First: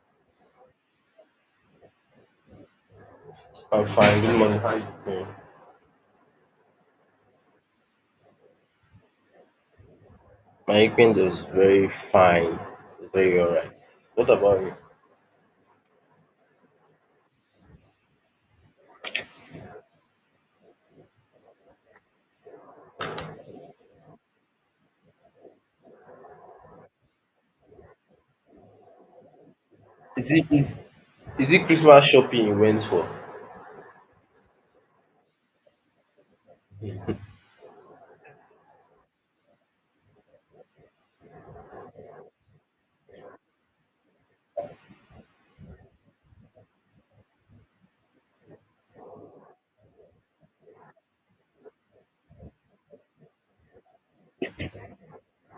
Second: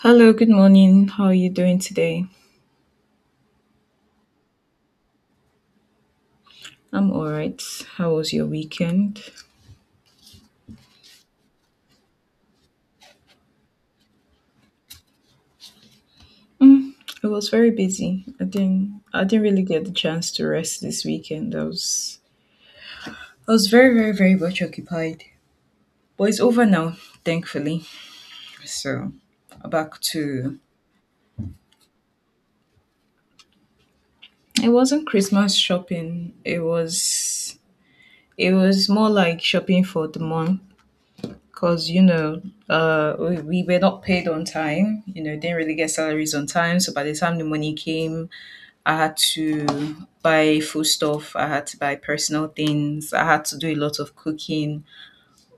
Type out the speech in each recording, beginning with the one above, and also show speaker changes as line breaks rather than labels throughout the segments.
Hello, good morning. How are you doing today?
I'm fine. Good morning. How you doing?
I'm all right. How was your weekend?
My weekend was very fine. Very alright. What about you?
It was very busy. I didn't really get the chance to rest this weekend. I was very, very, very much occupied. But it's over now, thankfully. So back to
Is it Christmas shopping you went for?
it wasn't Christmas shopping. It was more like shopping for the month because we were not paid on time, you know, didn't really get salaries on time. So by the time the money came, I had to buy food stuff, I had to buy personal things, I had to do a lot of cooking.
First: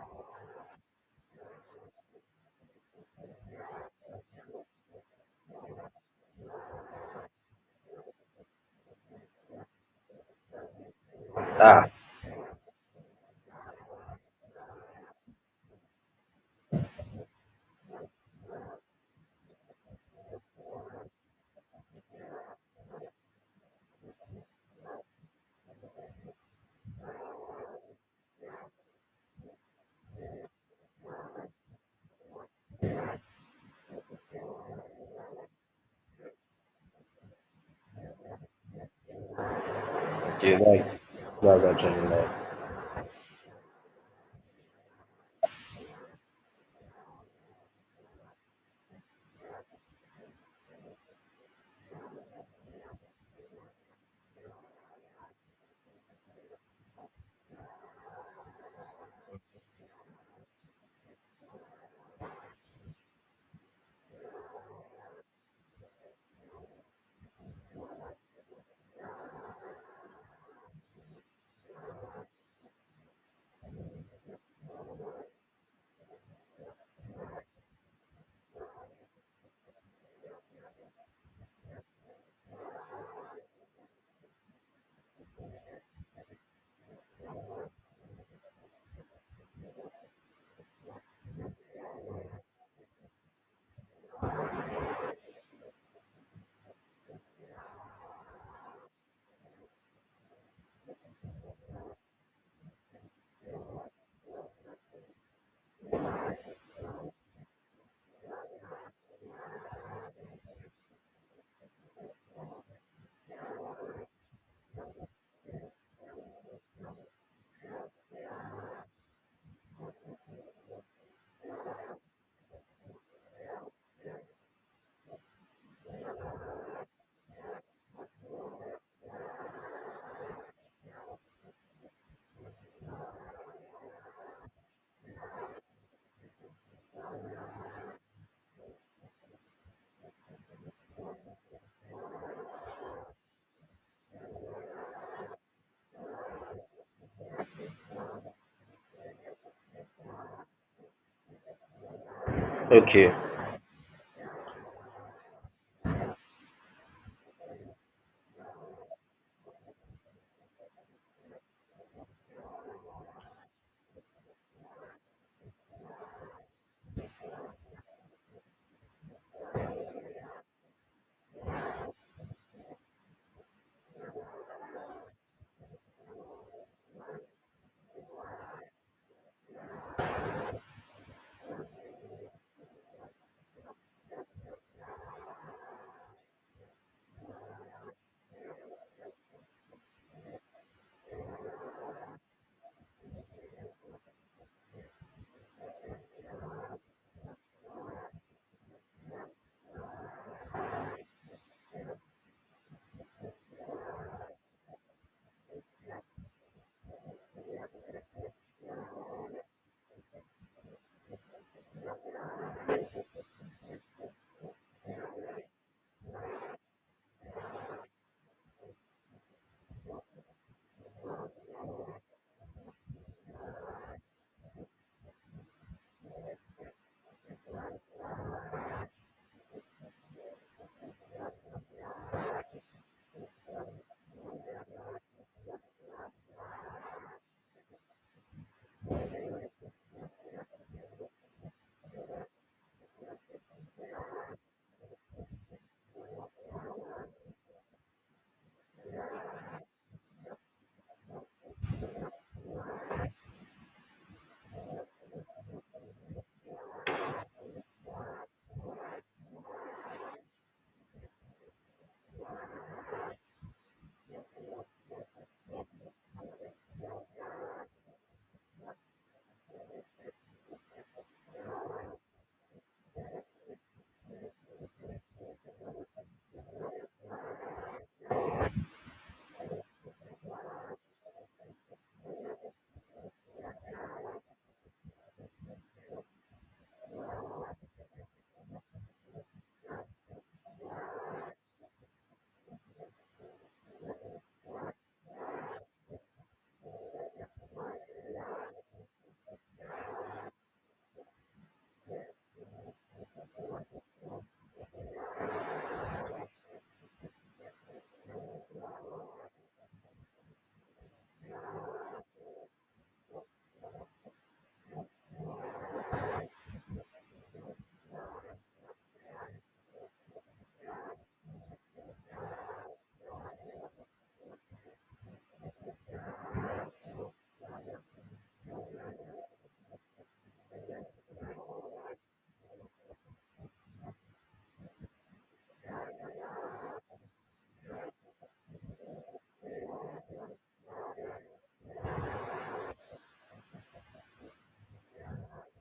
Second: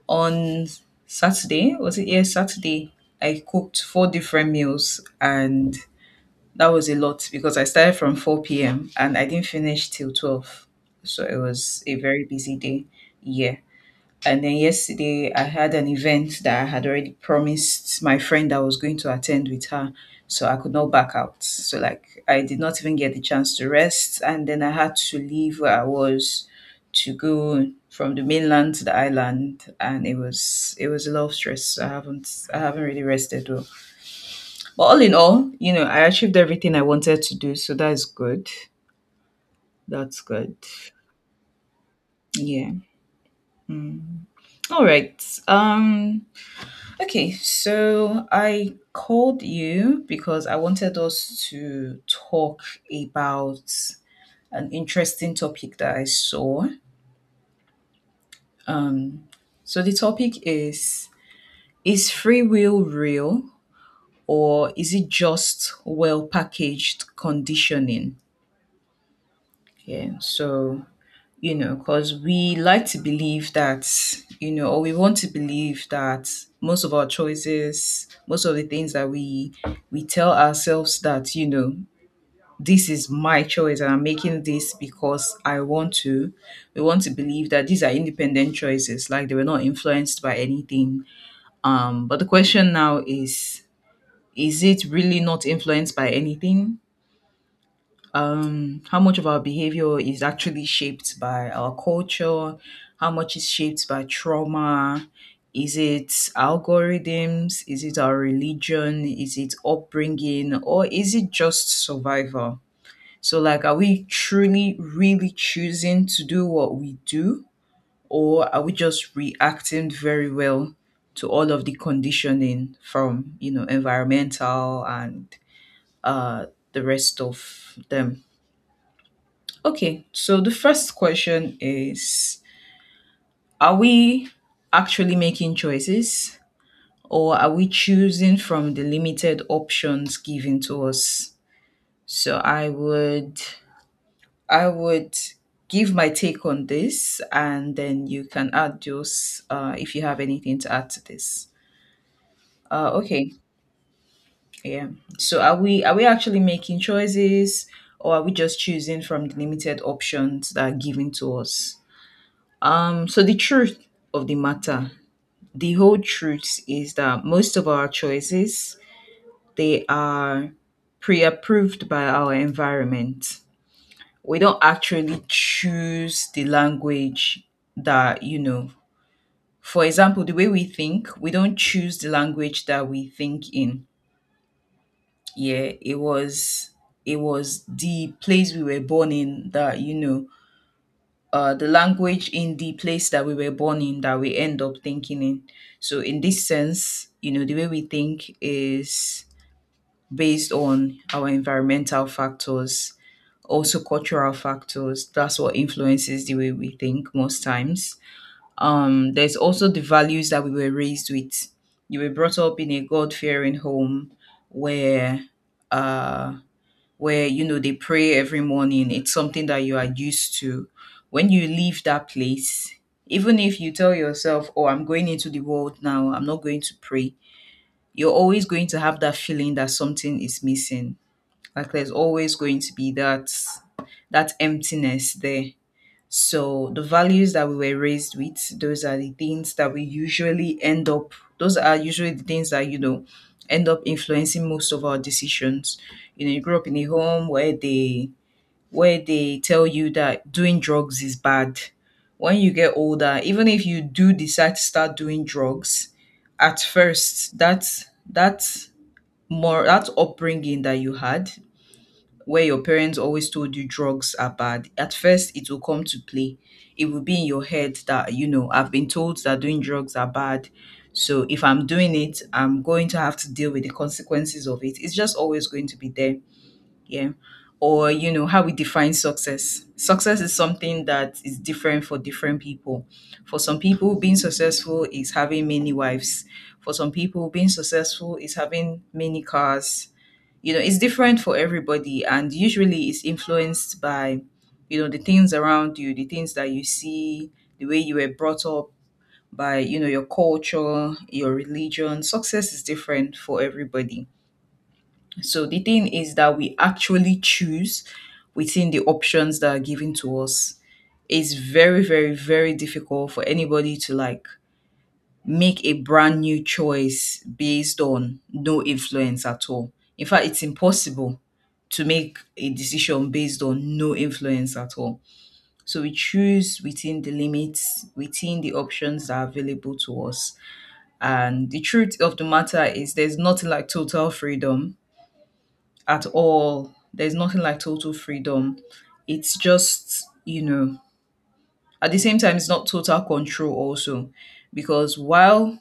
On Saturday, was it? Yeah, Saturday, I cooked four different meals, and that was a lot because I started from 4 p.m. and I didn't finish till 12. So it was
Ah,
a very busy day. Yeah. And then yesterday, I had an event that I had already promised my friend I was going to attend with her. So I could not back out. So, like, I did not even get the chance to rest. And then I had to leave where I was to go from the mainland to the island, and it was a lot of stress. So I haven't really rested well, but all in all, you know, I achieved everything I wanted to do, so that's good, that's
okay.
good.
Like, that's actually nice.
Yeah. Mm. All right. Okay, so I called you because I wanted us to talk about an interesting topic that I saw. Um, so the topic is: Is free will real, or is it just well packaged conditioning? Yeah, so you know, because we like to believe that, you know, or we want to believe that most of our choices, most of the things that we tell ourselves that, you know, this is my choice and I'm making this because I want to. We want to believe that these are independent choices, like they were not influenced by anything. But the question now is it really not influenced by anything? How much of our behavior is actually shaped by our culture, how much is shaped by trauma, is it algorithms, is it our religion, is it upbringing, or is it just survival? So, like, are we truly, really choosing to do what we do, or are we just reacting very well to all of the conditioning from, you know, environmental and uh, the rest of them? Okay, so the first question is: Are we actually making choices, or are we choosing from the limited options given to us? So I would give my take on this, and then you can add yours, if you have anything to add to this.
Okay.
Okay, yeah. So are we actually making choices, or are we just choosing from the limited options that are given to us? So the truth of the matter, the whole truth is that most of our choices, they are pre-approved by our environment. We don't actually choose the language that, you know, for example, the way we think. We don't choose the language that we think in. Yeah, it was the place we were born in that, you know, the language in the place that we were born in that we end up thinking in. So, in this sense, you know, the way we think is based on our environmental factors, also cultural factors. That's what influences the way we think most times. There's also the values that we were raised with. You were brought up in a God fearing home where, uh, where, you know, they pray every morning. It's something that you are used to. When you leave that place, even if you tell yourself, oh, I'm going into the world now, I'm not going to pray, you're always going to have that feeling that something is missing. Like there's always going to be that emptiness there. So the values that we were raised with, those are the things that we usually end up, those are usually the things that, you know, end up influencing most of our decisions. You know, you grow up in a home where they tell you that doing drugs is bad. When you get older, even if you do decide to start doing drugs, at first that more, that upbringing that you had where your parents always told you drugs are bad, at first it will come to play. It will be in your head that, you know, I've been told that doing drugs are bad. So if I'm doing it, I'm going to have to deal with the consequences of it. It's just always going to be there. Yeah. Or, you know, how we define success. Success is something that is different for different people. For some people, being successful is having many wives. For some people, being successful is having many cars. You know, it's different for everybody, and usually it's influenced by, you know, the things around you, the things that you see, the way you were brought up, by, you know, your culture, your religion. Success is different for everybody. So the thing is that we actually choose within the options that are given to us. It's very, very, very difficult for anybody to, like, make a brand new choice based on no influence at all. In fact, it's impossible to make a decision based on no influence at all. So we choose within the limits, within the options that are available to us. And the truth of the matter is, there's nothing like total freedom at all. There's nothing like total freedom. It's just, you know, at the same time, it's not total control also. Because while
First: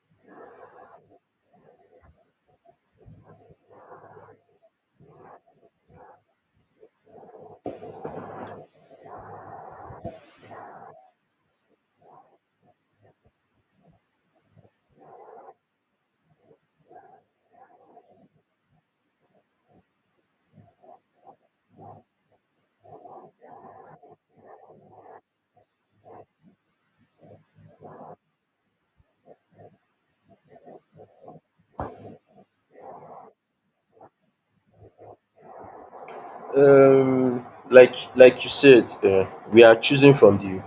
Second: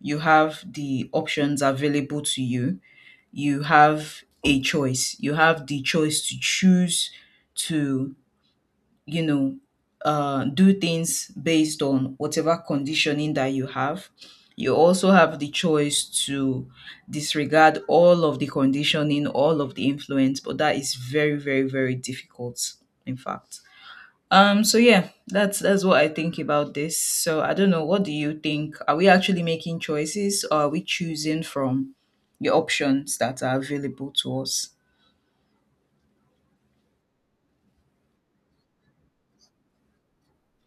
you have the options available to you. You have a choice. You have the choice to choose to, you know, do things based on whatever conditioning that you have. You also have the choice to disregard all of the conditioning, all of the influence, but that is very, very, very difficult, in fact. So yeah, that's what I think about this. So I don't know, what do you think? Are we actually making choices, or are we choosing from the options that are available to us?
Like you said, we are choosing from the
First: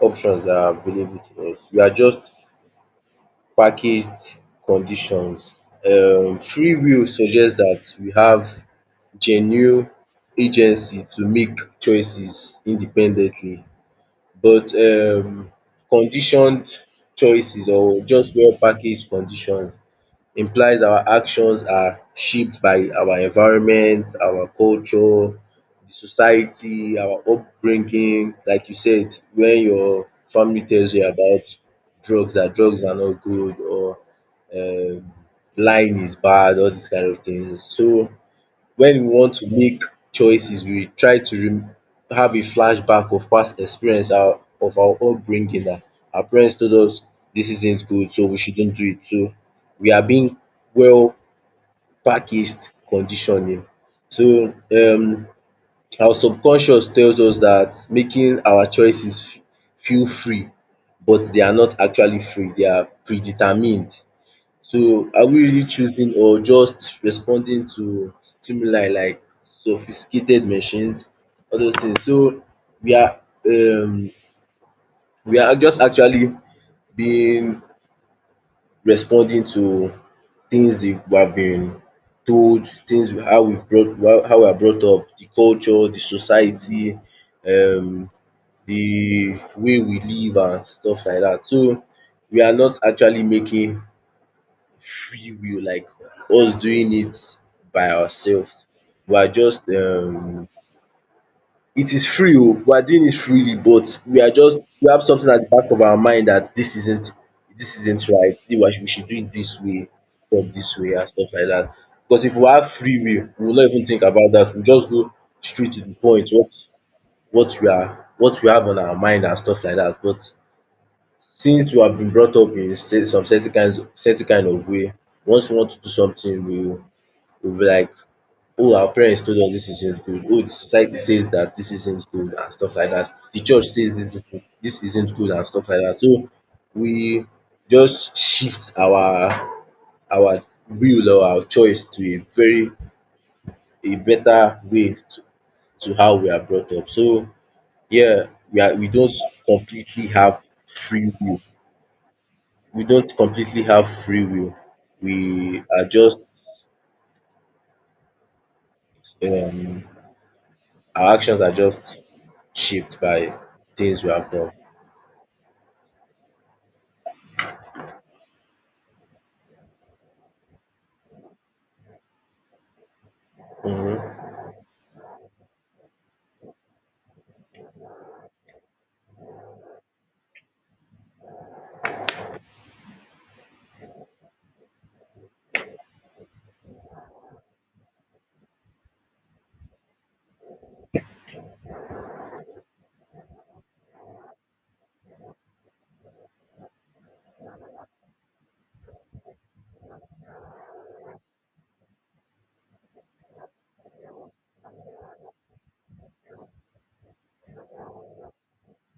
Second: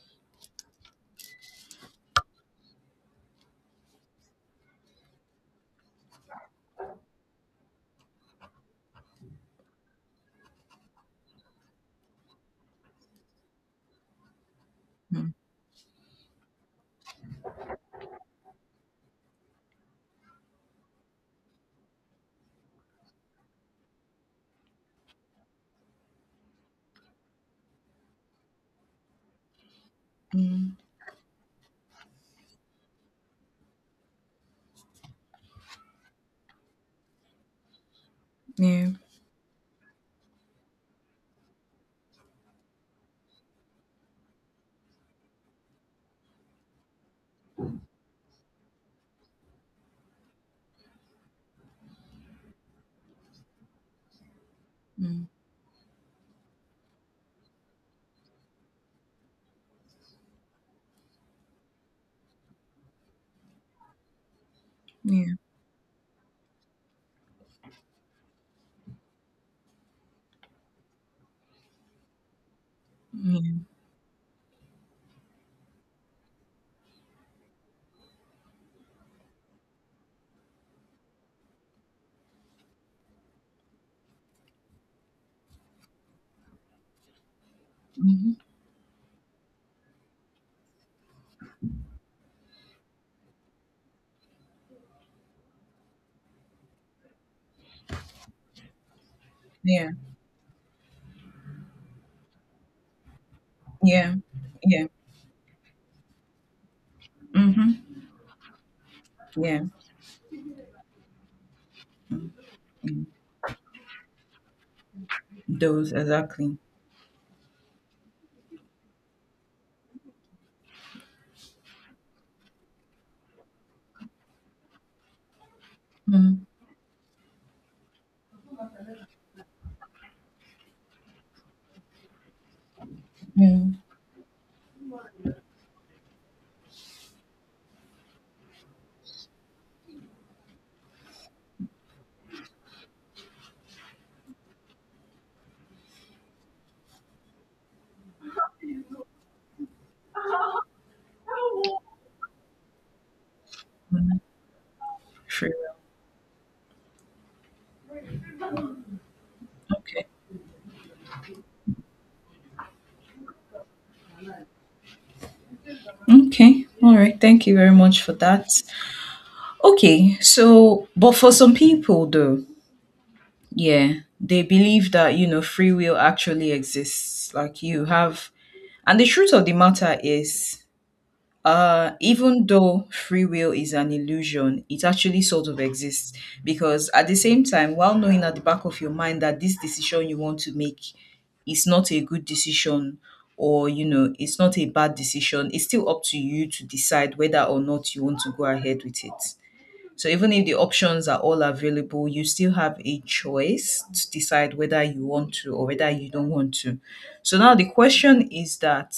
options that are available to us. We are just packaged conditions. Free will suggests that we have genuine agency to make choices independently, but
Mm,
conditioned choices or just well packaged conditions implies our actions are shaped by our environment, our culture, the society, our upbringing. Like you said, when your family
mm,
tells you about drugs, that drugs are not good, or um, lying is bad, all these kind of things. So
yeah,
when we want to make choices, we try to rem have a flashback of past experience our of our upbringing. Our parents told us this isn't good, so we shouldn't do it. So we are being well packaged conditioning. so um
mm,
our subconscious tells us that making our choices feel free, but they are not actually free, they are predetermined. So are
yeah,
we really choosing, or just responding to stimuli like sophisticated machines, all those things? So we are,
yeah,
um we are just actually being, responding to things that we have been told, things we- how we've brought how we are brought up, the culture, the society, um
mhm,
the way we live and stuff like that. So we are not actually making free will, like us doing it by ourselves. We are just,
yeah,
it is free, oh, we are doing it freely, but
yeah,
we are just
yeah,
we have something at the back of our mind that this
mm-hmm,
isn't right, we should do it this
yeah,
way, not this way and stuff like that. Because if we have free
mm,
will, we will not even think about that, we just go straight to
those
the point, what
exactly.
what we are what we have on our mind and stuff like that. But since we have been brought up in cer- some certain kinds certain kind of way, once we want to do something,
Mm,
we we'll be like, oh, our parents told us this isn't good. Oh, the society says that this isn't good and stuff like that. The church
mm,
says this isn't good and stuff like that. So we just shift our will or our choice to a very a better way, to how we are brought up. So yeah, we don't completely have free will. We don't completely have free will.
free
We
will.
are just, um
Okay.
our actions are just shaped by things we have done.
Okay. All right. Thank you very much for that. Okay. So, but for some people though, yeah,
Mm-hmm.
they believe that, you know, free will actually exists, like you have. And the truth of the matter is, even though free will is an illusion, it actually sort of exists. Because at the same time, while knowing at the back of your mind that this decision you want to make is not a good decision, or, you know, it's not a bad decision, it's still up to you to decide whether or not you want to go ahead with it. So even if the options are all available, you still have a choice to decide whether you want to or whether you don't want to. So now the question is that,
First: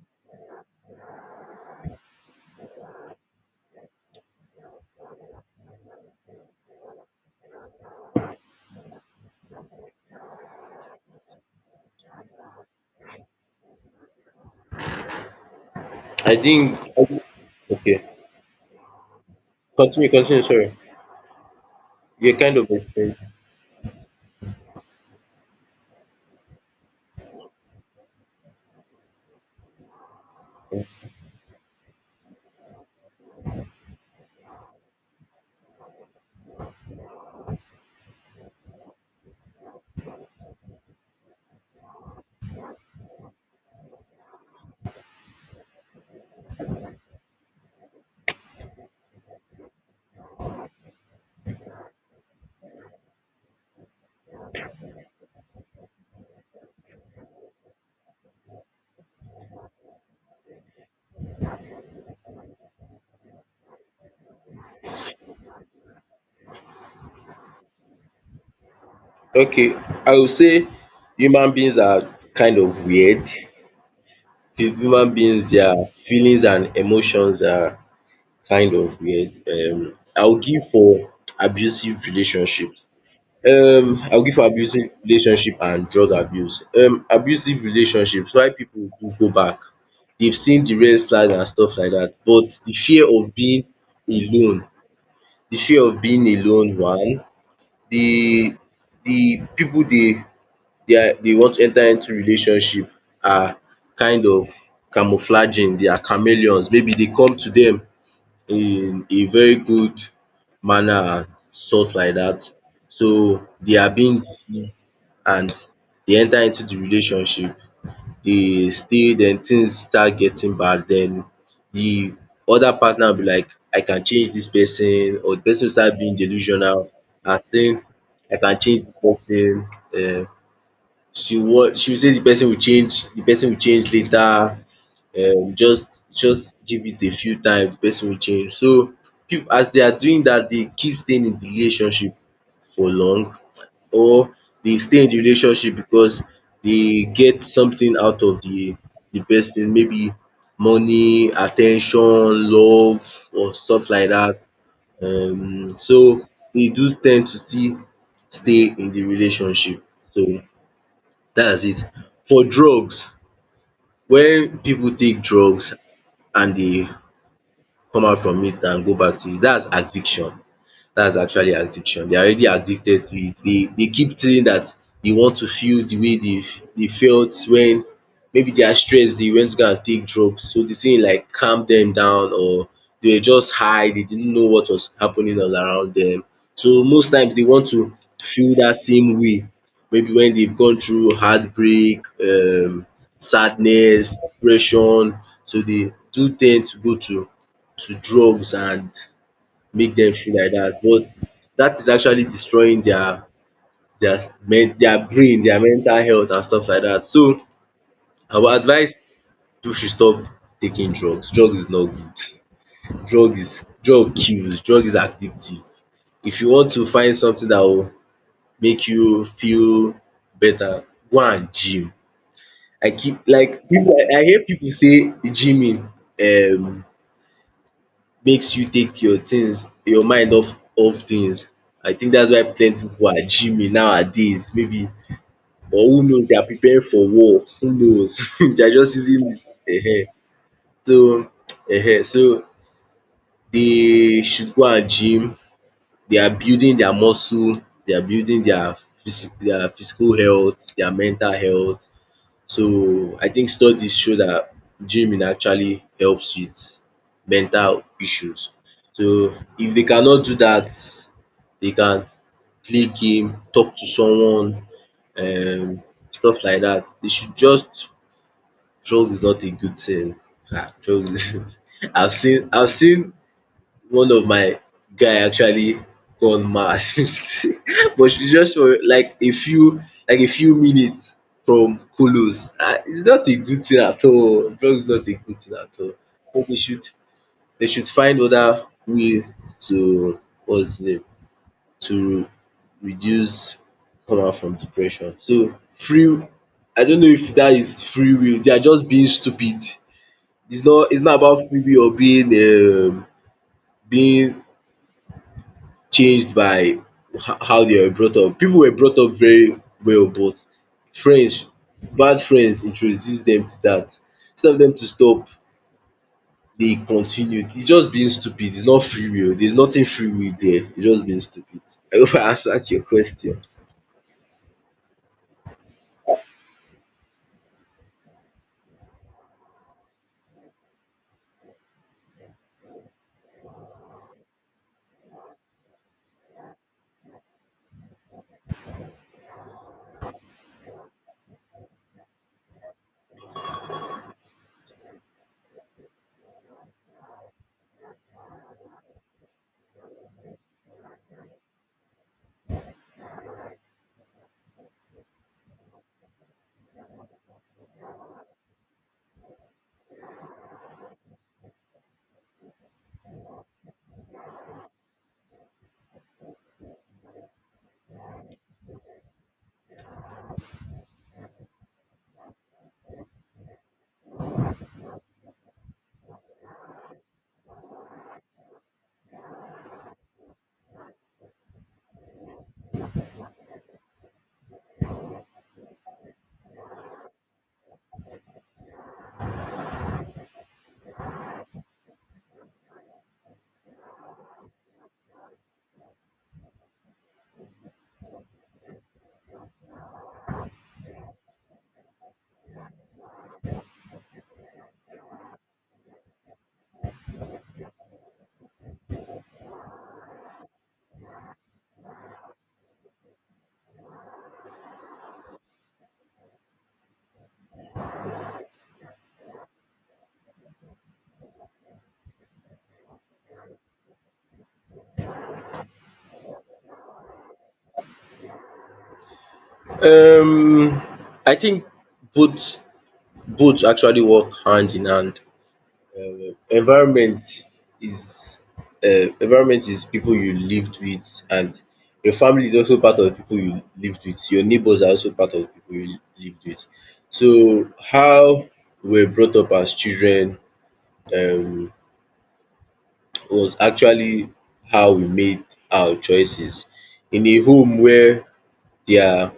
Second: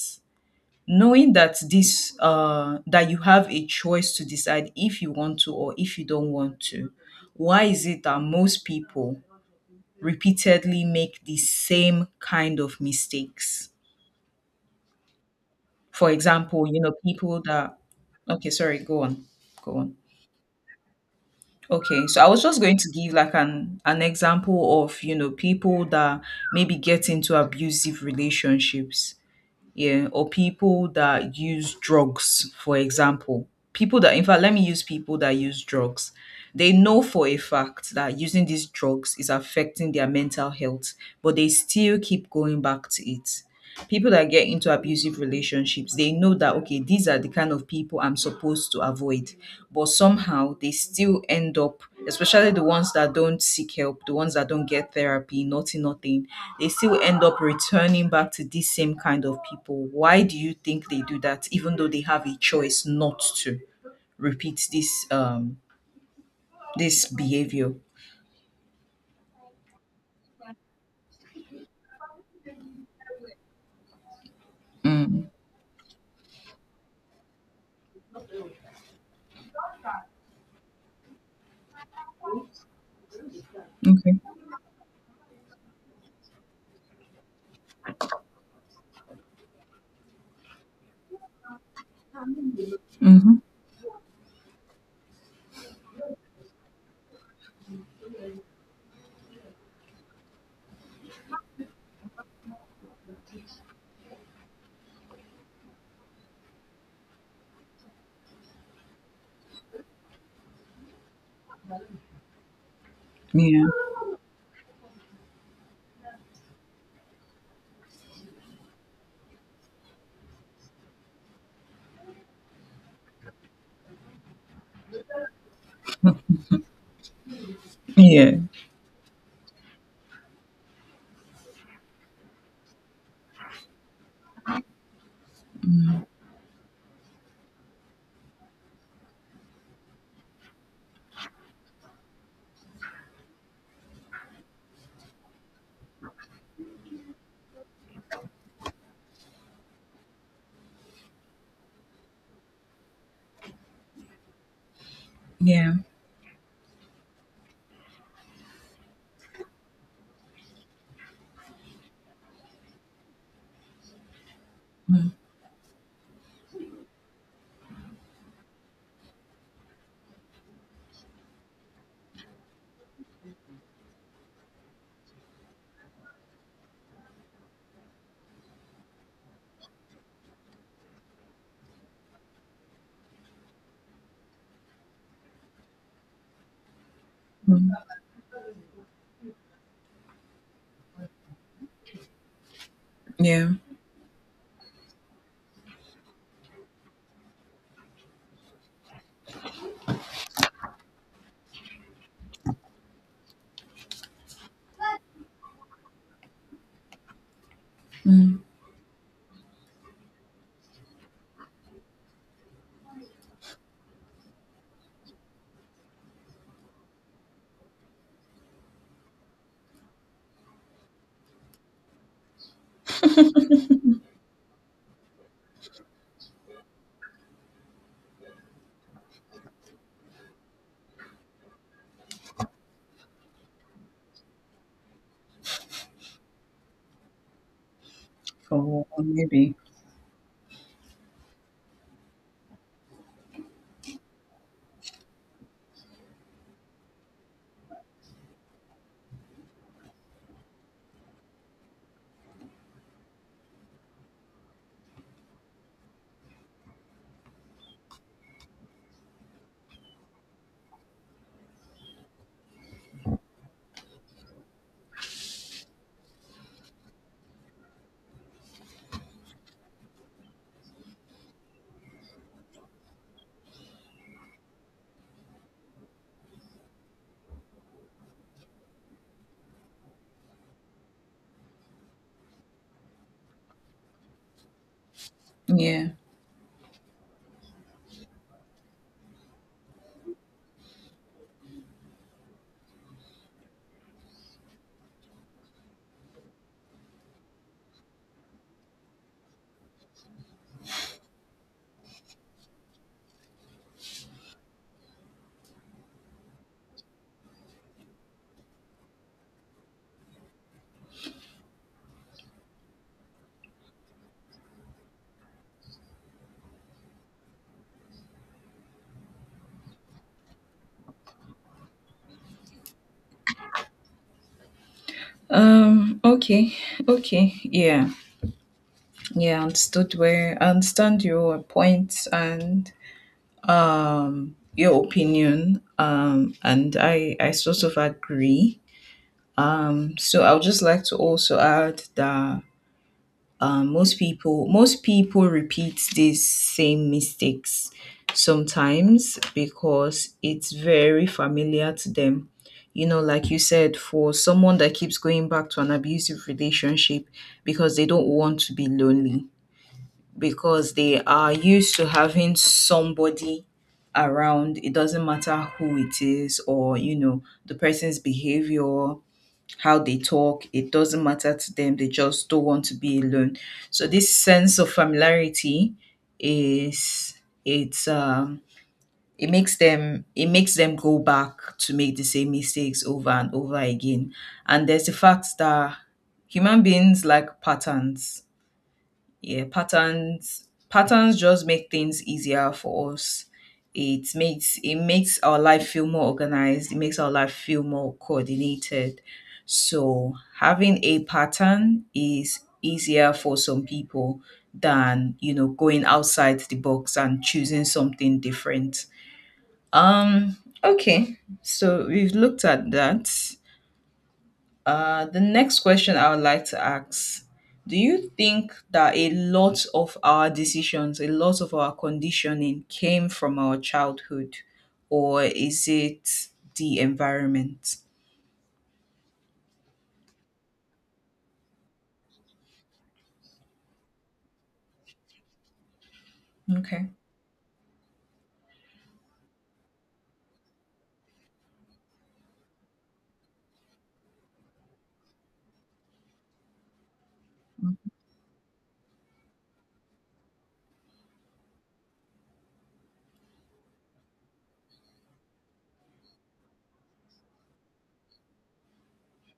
knowing that this that you have a choice to decide if you want to or if you don't want to, why is it that most people repeatedly make the same kind of mistakes? For
I
example,
think
you know, people that—
okay.
okay, sorry, go on. Go on.
Continue, continue, sorry.
Okay, so I
You're
was
kind
just
of
going to give
explained.
like an example of, you know, people that maybe get into abusive relationships, yeah, or people that use drugs, for example. People that, in fact, let me use people that use drugs. They know for a fact that using these drugs is affecting their mental health, but they still keep going back to it. People that get into abusive relationships, they know that, okay, these are the kind of people I'm supposed to avoid, but somehow they still end up, especially the ones that don't seek help, the ones that don't get therapy, nothing, nothing, they still end up returning back to these same kind of people. Why do you think they do that even though they have a choice not to repeat this this behavior?
Okay. I would say human beings are kind of weird. Human
Mm.
beings, their feelings and emotions are kind of weird. I'll give for abusive relationship.
Okay.
I'll give for abusive relationship and drug abuse. Abusive relationships, why people do go back? They've seen the red flag and stuff like that. But the fear of
Mm-hmm.
being alone, the fear of being alone, one, the the people they want to enter into relationship are kind of camouflaging, they are chameleons. Maybe they come to them in a very good manner and stuff like that. So
Yeah,
they are being deceived and they enter into the relationship. They stay, then things start getting bad, then the other partner will be like, I can change this person, or the person will start being delusional and saying I
yeah,
can change the person. um she, what she will say, the person will change, the person will change later. Just give it a few times, the person will change. So people, as they are doing that, they keep staying in the relationship for long, or they stay in the relationship because they get something out of the person, maybe money, attention, love or stuff like that.
yeah.
So they do tend to still stay in the relationship. So that's it. For drugs, when people
Mm,
take drugs and they come out from it and go back to it, that's addiction. That's actually addiction. They are already addicted to it. They keep saying that they want to feel the way they they felt when maybe they are stressed, they went to go and take drugs. So they say, like, calm them down, or they were just high, they didn't know what was happening all around them. So most times they want
mm,
to feel that same way. Maybe when they've gone through heartbreak,
yeah.
sadness, depression. So they do tend to go to drugs and make dem feel like dat, but dat is actually destroying their men, their brain, their mental health and stuff like dat. So I would advise people should stop taking drugs. Drugs is not good. Drug is, drug kills. Drug is addictive. If you want to find something dat will make you feel better, go and gym. I keep, like, people, I hear pipu say gyming um makes you take your things, your mind off off things. I think that's why plenty people are gymming nowadays, maybe, or who knows, they are preparing for war, who knows they are
Or
just using
maybe.
so they should go and gym, they are building their muscle, they are building their physi their physical health, their mental health. So I think studies show that dreaming actually helps with mental issues. So if they cannot do that, they can play game, talk to someone, um stuff like that. They should just, drugs is not a good thing. Drug I've seen, I've seen one of my guy actually gone mad but she just for like a few, like a few minutes from kolos. It's not a good thing at all. Drug is not a good thing at
Yeah.
all. So they should, they should find other way to, what's the name, to reduce, come out from depression. So free, I don't know if that is free will. They are just being stupid. It's not, it's not about free will or being being changed by how they were brought up. People were brought up very well, but friends, bad friends introduced them to that. Instead of them to stop, they continued. It's just being stupid. It's not free will. There's nothing free will there. It's just being stupid. I hope I answered your question.
Okay. Okay. Yeah. Yeah, I understood where— I understand your point and your opinion. And I sort of agree. So I would just like to also add that most people repeat these same mistakes sometimes because it's very familiar to them, you know, like you said, for someone that keeps going back to an abusive relationship because they don't want to be lonely, because they are used to having somebody around. It doesn't matter who it is or, you know, the person's behavior, how they talk. It doesn't matter to them. They just don't want to be alone. So this sense of familiarity is, it's it makes them, it makes them go back to make the same mistakes over and over again. And there's the fact that human beings like patterns. Yeah, patterns just make things easier for us. It makes, it makes our life feel more organized, it makes our life feel more coordinated. So having a pattern is easier for some people than, you know, going outside the box and choosing something different. um okay, so we've looked at that. The next question I would like to ask: do you think that a lot of our decisions, a lot of our conditioning came from our childhood, or is it the environment?
Um, I think both, both actually work hand in hand.
Okay.
Environment is, environment is people you lived with, and your family is also part of the people you lived with, your neighbours are also part of the people you lived with. So
Mm.
how we were brought up as children um was actually how we made our choices. In a home where their,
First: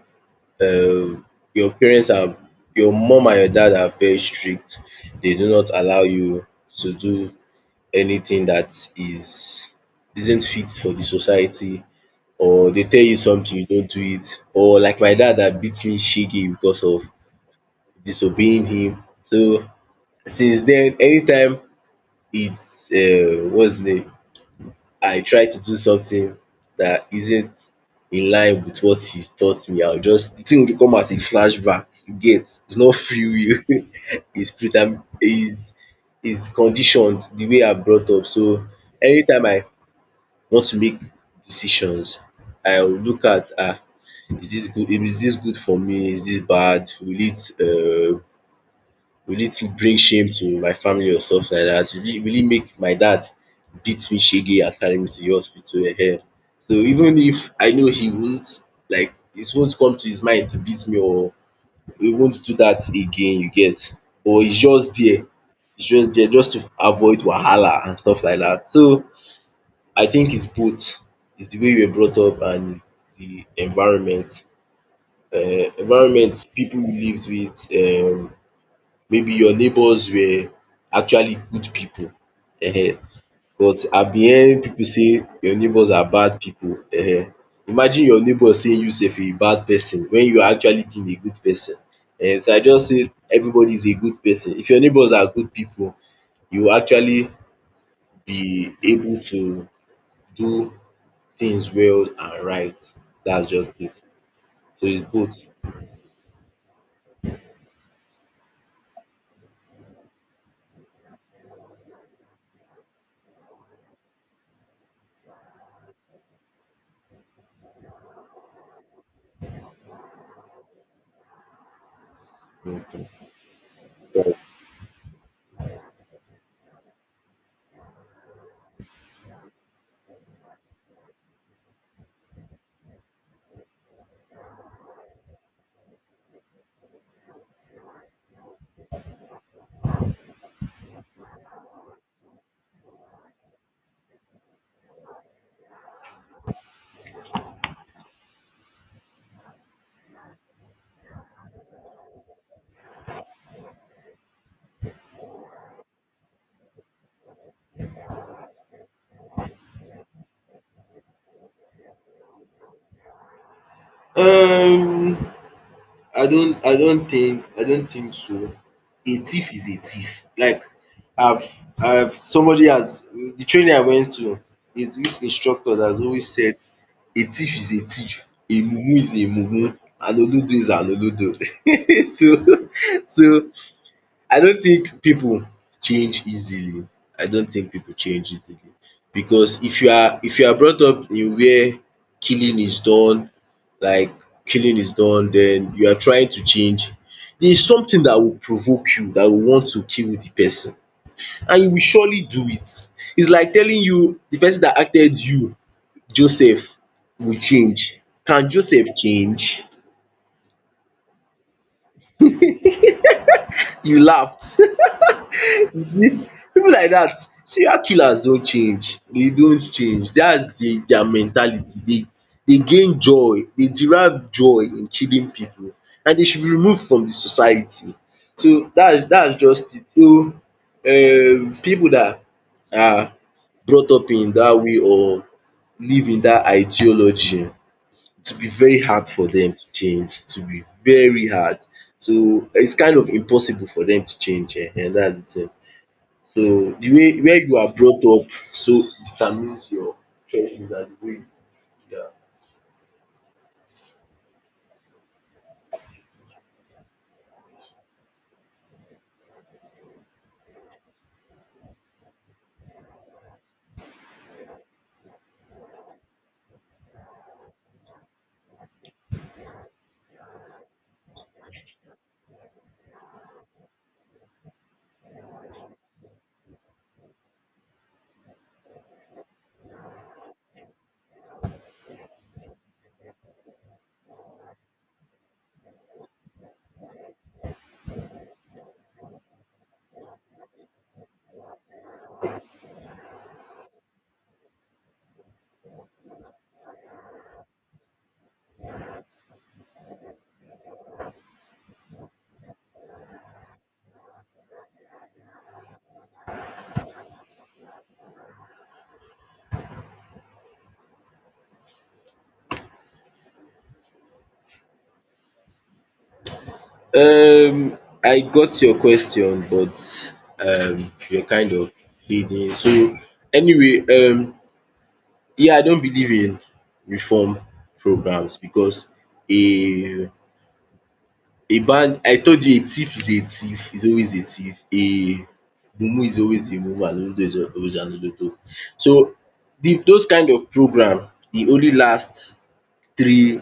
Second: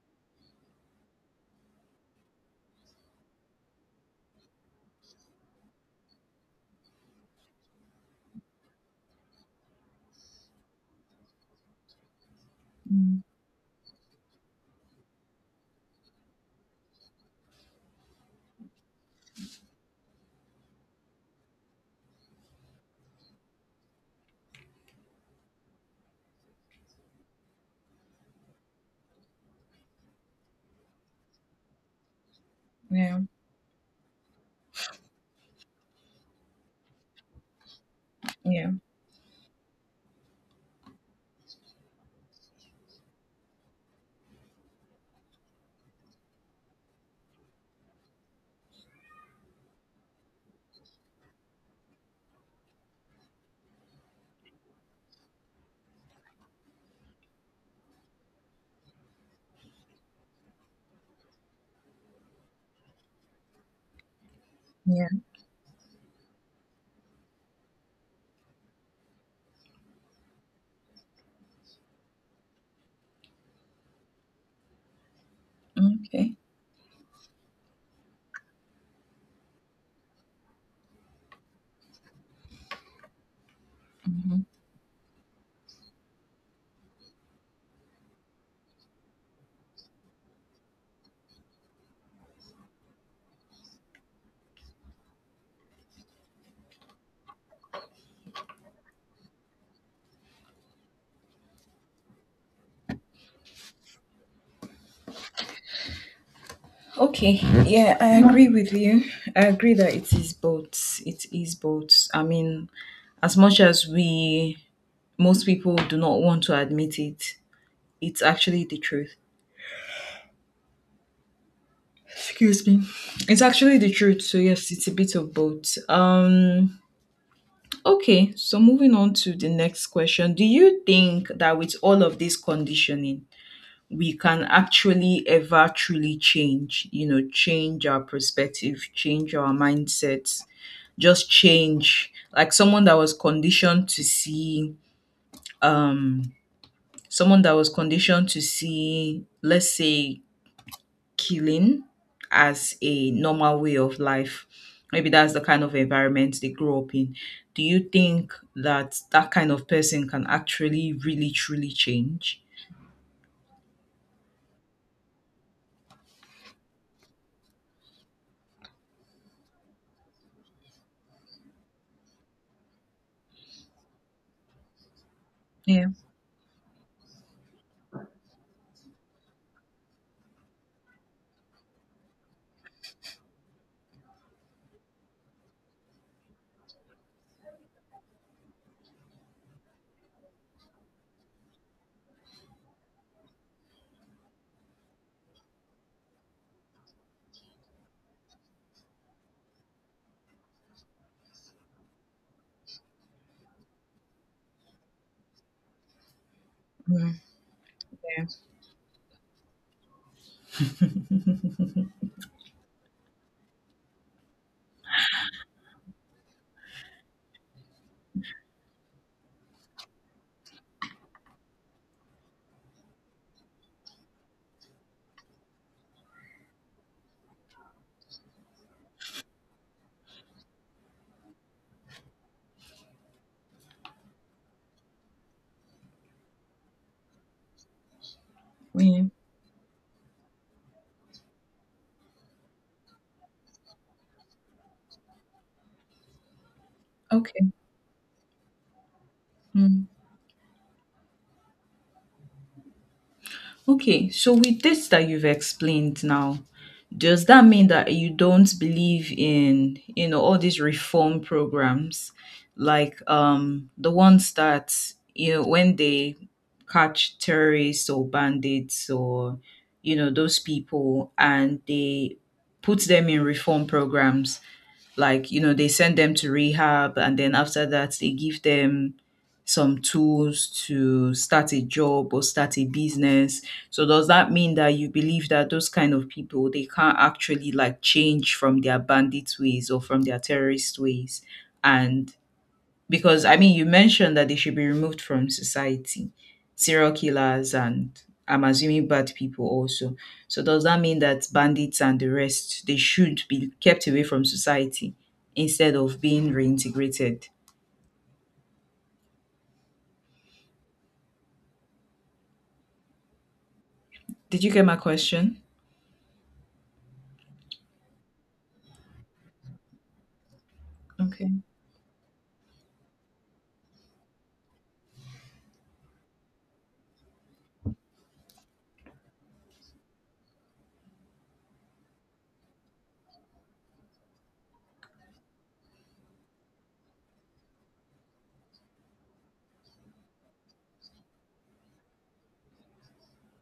um your parents are, your mom and your dad are very strict, they do not allow you to do anything that is, isn't fit for the society, or they tell you something you don't do it, or like my dad that beat me shege because of disobeying him. So since then, anytime, it's what's his name, I try to do something that isn't in line with what he taught me, I will just, the thing will come as a flashback, you get. It's not
Yeah.
free will it's preter is, it is conditioned the way I brought up. So
Yeah.
anytime I want to make decisions, I will look at, ah, is this good, is this good for me? Is this bad? Will it bring shame to my family or stuff like that? Will it make my dad beat me shege and carry me to the hospital? Ehen. So even if I know he won't, like, it won't come to his mind to beat me, or he won't do that again, you get. Or he's just
Yeah.
there. It's just there just to avoid wahala and stuff like that. So I think it's both. It's the way you were brought up and the environment.
Okay.
Environment, people you lived with, maybe your neighbors were actually good people. um But at the end, people say your neighbors are bad people. Imagine your neighbor saying you sef you a bad person when you are actually being a good person. So I just say everybody is a good person. If your neighbors are good people, you will actually be able to do things well and right. That's just it. So it's both.
Okay. Yeah, I agree with you. I agree that it is both. It is both. I mean, as much as we, most people do not want to admit it, it's actually the truth. Excuse me.
Mhm.
It's actually the truth.
Correct.
So yes, it's a bit of both. Okay, so moving on to the next question. Do you think that with all of this conditioning, we can actually ever truly change, you know, change our perspective, change our mindsets, just change? Like someone that was conditioned to see um someone that was conditioned to see, let's say, killing as a normal way of life. Maybe that's the kind of environment they grow up in. Do you think that that kind of person can actually, really, truly change?
Um, I don't think, I don't think so. A thief is a thief. Like I've, I've, somebody has the training I went to. Is this instructor
Yeah.
that has always said a thief is a thief, a mumu is a mumu, an olodo is an olodo. So, so I don't think people change easily. I don't think people change easily because if you are, if you are brought up in where killing is done, like killing is done, then you are trying to change, there is something that will provoke you, that will want to kill the person, and you will surely do it. It's like telling you the person that acted you, Joseph, will change.
Yeah.
Can Joseph change? You laughed. You see, pipu like that, serial killers don't change. They don't change. That's the dia mentality. They gain joy, they derive joy in killing people, and they should be removed from the society. So that, that's just it. So pipu dat are brought up in that way or live in that ideology, it will be very
Yeah.
hard for them to change. It will be very hard. So it's kind of impossible for them to change, and that's it. Eh. So the way where
Okay.
you are brought up so determines
Mm.
your choices and the way.
Okay, so with this that you've explained now, does that mean that you don't believe in, you know, all these reform programs, like the ones that, you know, when they catch terrorists or bandits or, you know, those people and they put them in reform programs, like, you know, they send them to rehab, and then after that they give them some tools to start a job or start a business. So does that mean that you believe that those kind of people, they can't actually like change from their bandit ways or from their terrorist ways? And because I mean, you mentioned that they should be removed from society, serial killers, and I'm assuming bad people also. So does that mean that bandits and the rest, they should be kept away from society instead of being reintegrated? Did you get my question?
Yeah. I got your question, but um you're
Okay.
kind of leading. So anyway, yeah, I don't believe in reform programs because a a band I told you a thief is always a thief. A mumu is always a mumu and olodo is always an olodo. So the, those kind of program e only last three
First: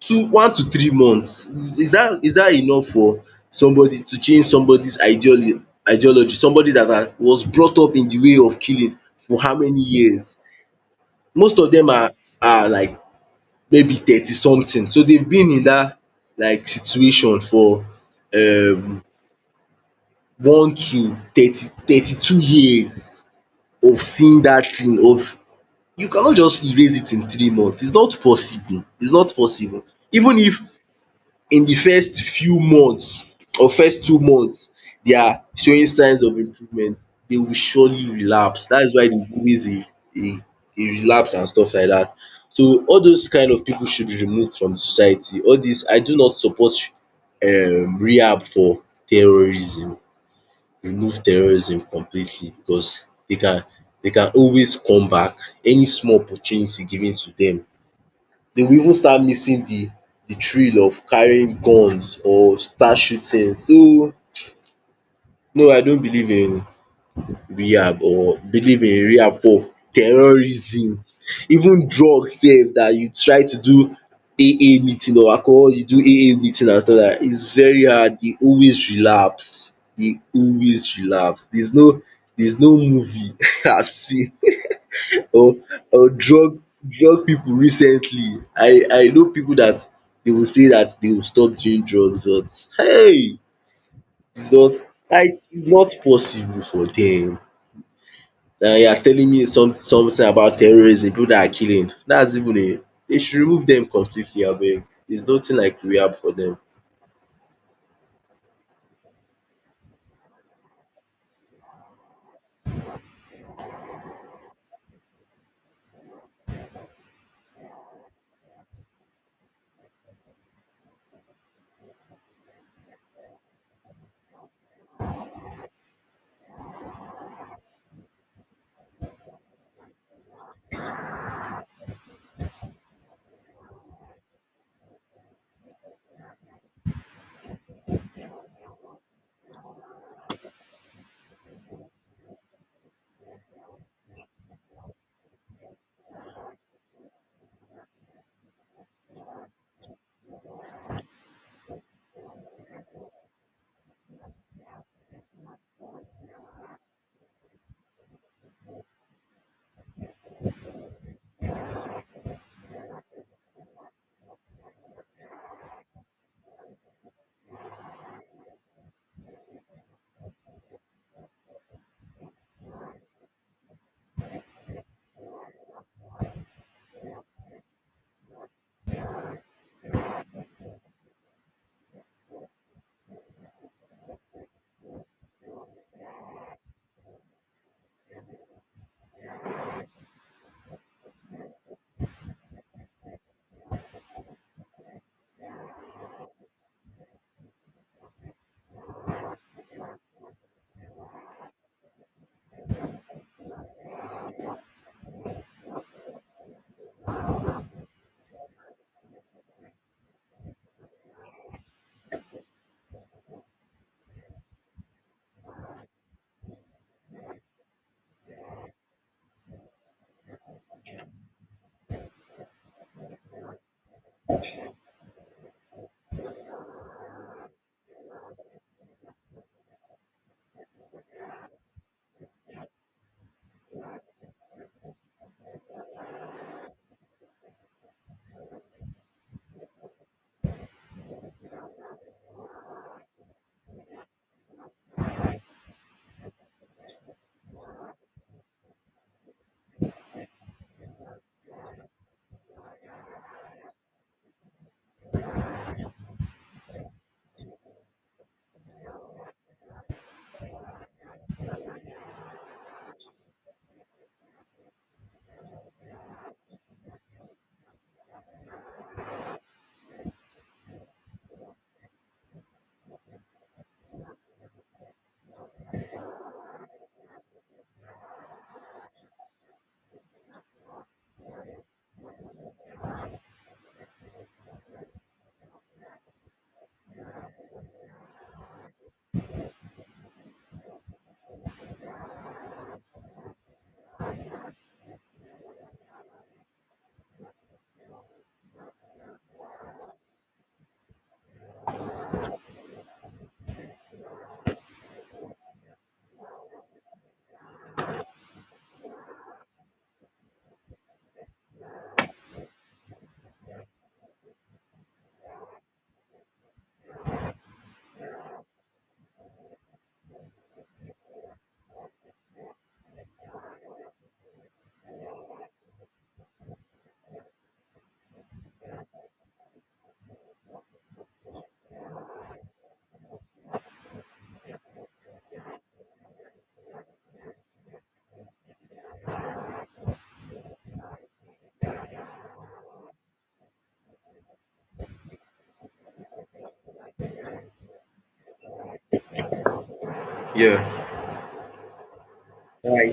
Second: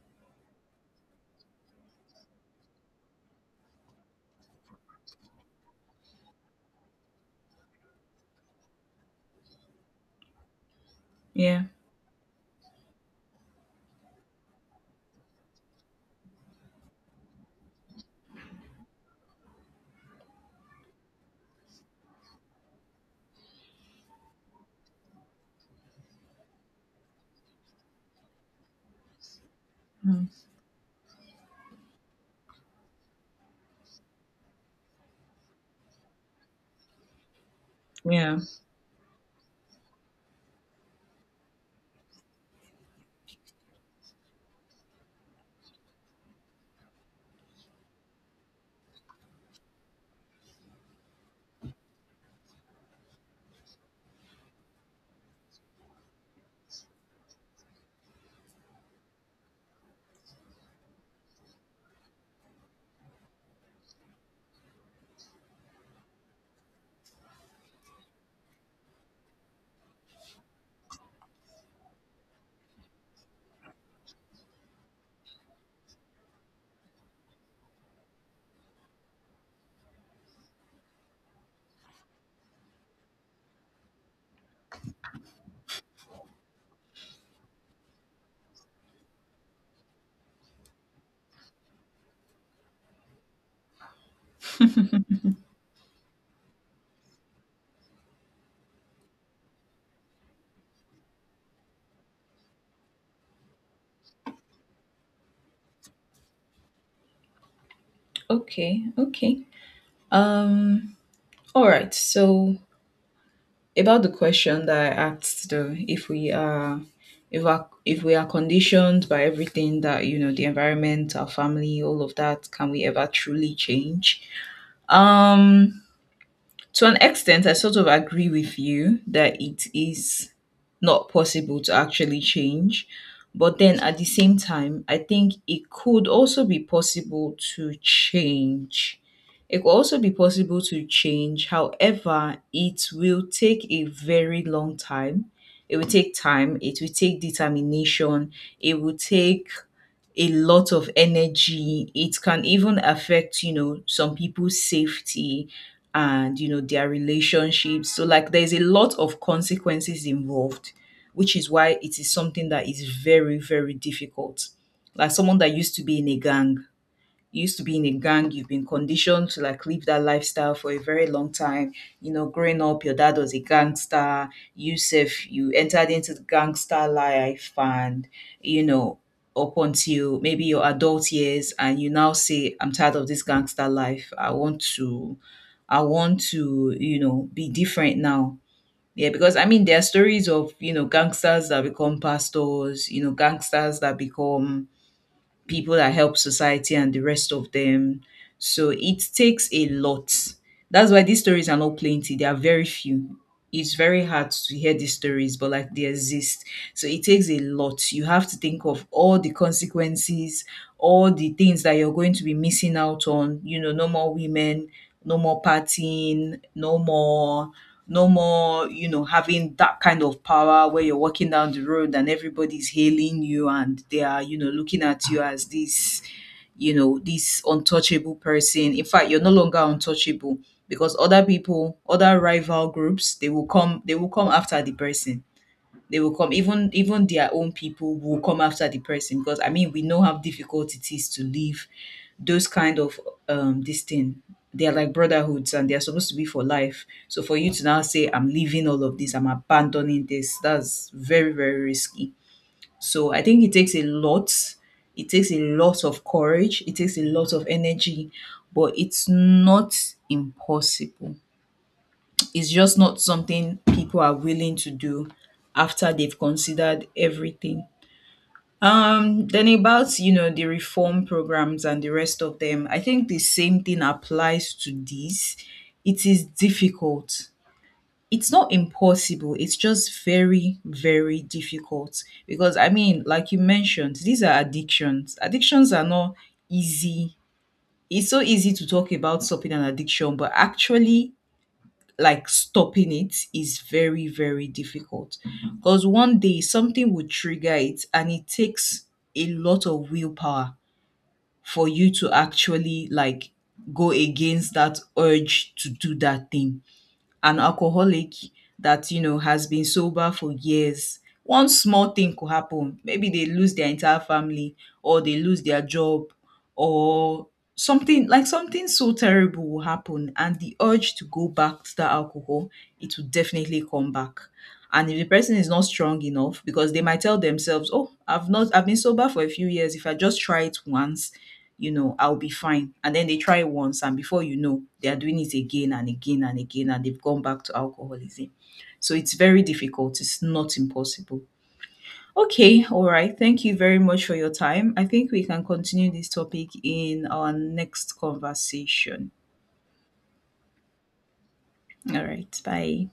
two one to 3 months, is dat, is dat enough for somebody to change somebody's ideology? Somebody dat has was brought up in the way of killing for how many years? Most
Yeah.
of dem are like, maybe 30 something, so they've been in dat, like, situation for um 1 to 30, 32 years of seeing dat thing of, you cannot just erase it in 3 months, it's not possible, it's not possible.
Mm.
Even if in di first few months or first 2 months they are showing signs of improvement, they will surely
Yeah.
relapse. That is why there is always a, a a relapse and stuff like that. So all those kind of pipu should be removed from the society. All dis, I do not support rehab for terrorism. Remove terrorism completely because they can, they can always come back. Any small opportunity given to dem, they will even start missing the thrill of carrying guns or start shooting. So no, I don't believe in rehab, or believe in rehab for terrorism. Even drugs sef dat you try to do AA meeting or alcohol you do AA meeting and stuff like dat is very hard, you always relapse, you always relapse. There's no, there's no movie I have seen, or or drug, drug people recently. I know people that they will say that they will stop doing drugs, but hey! It's not, like, it's not possible for dem. And you are telling me some, something about terrorism, people that are killing. That's even a, they should remove dem completely abeg. There's nothing like rehab for dem.
Okay. Okay. Um. All right. So about the question that I asked though, if we are, if our, if we are conditioned by everything that, you know, the environment, our family, all of that, can we ever truly change? Um, to an extent, I sort of agree with you that it is not possible to actually change. But then at the same time, I think it could also be possible to change. It could also be possible to change. However, it will take a very long time. It will take time. It will take determination. It will take a lot of energy. It can even affect, you know, some people's safety and, you know, their relationships. So, like, there's a lot of consequences involved, which is why it is something that is very, very difficult. Like, someone that used to be in a gang, you used to be in a gang, you've been conditioned to like live that lifestyle for a very long time. You know, growing up, your dad was a gangster. You self, you entered into the gangster life, and, you know, up until maybe your adult years, and you now say, "I'm tired of this gangster life. I want to, you know, be different now." Yeah, because I mean, there are stories of, you know, gangsters that become pastors, you know, gangsters that become people that help society and the rest of them. So it takes a lot. That's why these stories are not plenty. They are very few. It's very hard to hear these stories, but like they exist. So it takes a lot. You have to think of all the consequences, all the things that you're going to be missing out on. You know, no more women, no more partying, no more, you know, having that kind of power where you're walking down the road and everybody's hailing you and they are, you know, looking at you as this, you know, this untouchable person. In fact, you're no longer untouchable because other people, other rival groups, they will come after the person. They will come, even their own people will come after the person, because I mean, we know how difficult it is to leave those kind of this thing. They're like brotherhoods and they're supposed to be for life. So for you to now say, "I'm leaving all of this, I'm abandoning this," that's very, very risky. So I think it takes a lot. It takes a lot of courage, it takes a lot of energy, but it's not impossible. It's just not something people are willing to do after they've considered everything. Then about, you know, the reform programs and the rest of them, I think the same thing applies to this. It is difficult. It's not impossible. It's just very, very difficult because I mean, like you mentioned, these are addictions. Addictions are not easy. It's so easy to talk about stopping an addiction, but actually like stopping it is very very difficult because one day something would trigger it, and it takes a lot of willpower for you to actually like go against that urge to do that thing. An alcoholic that, you know, has been sober for years, one small thing could happen, maybe they lose their entire family, or they lose their job, or something, like something so terrible will happen, and the urge to go back to that alcohol, it will definitely come back. And if the person is not strong enough, because they might tell themselves, oh, I've not, I've been sober for a few years, if I just try it once, you know, I'll be fine. And then they try it once, and before you know, they are doing it again and again and again, and they've gone back to alcoholism. So it's very difficult. It's not impossible. Okay, all right. Thank you very much for your time. I think we can continue this topic in our next conversation.
Yeah.
All right, bye.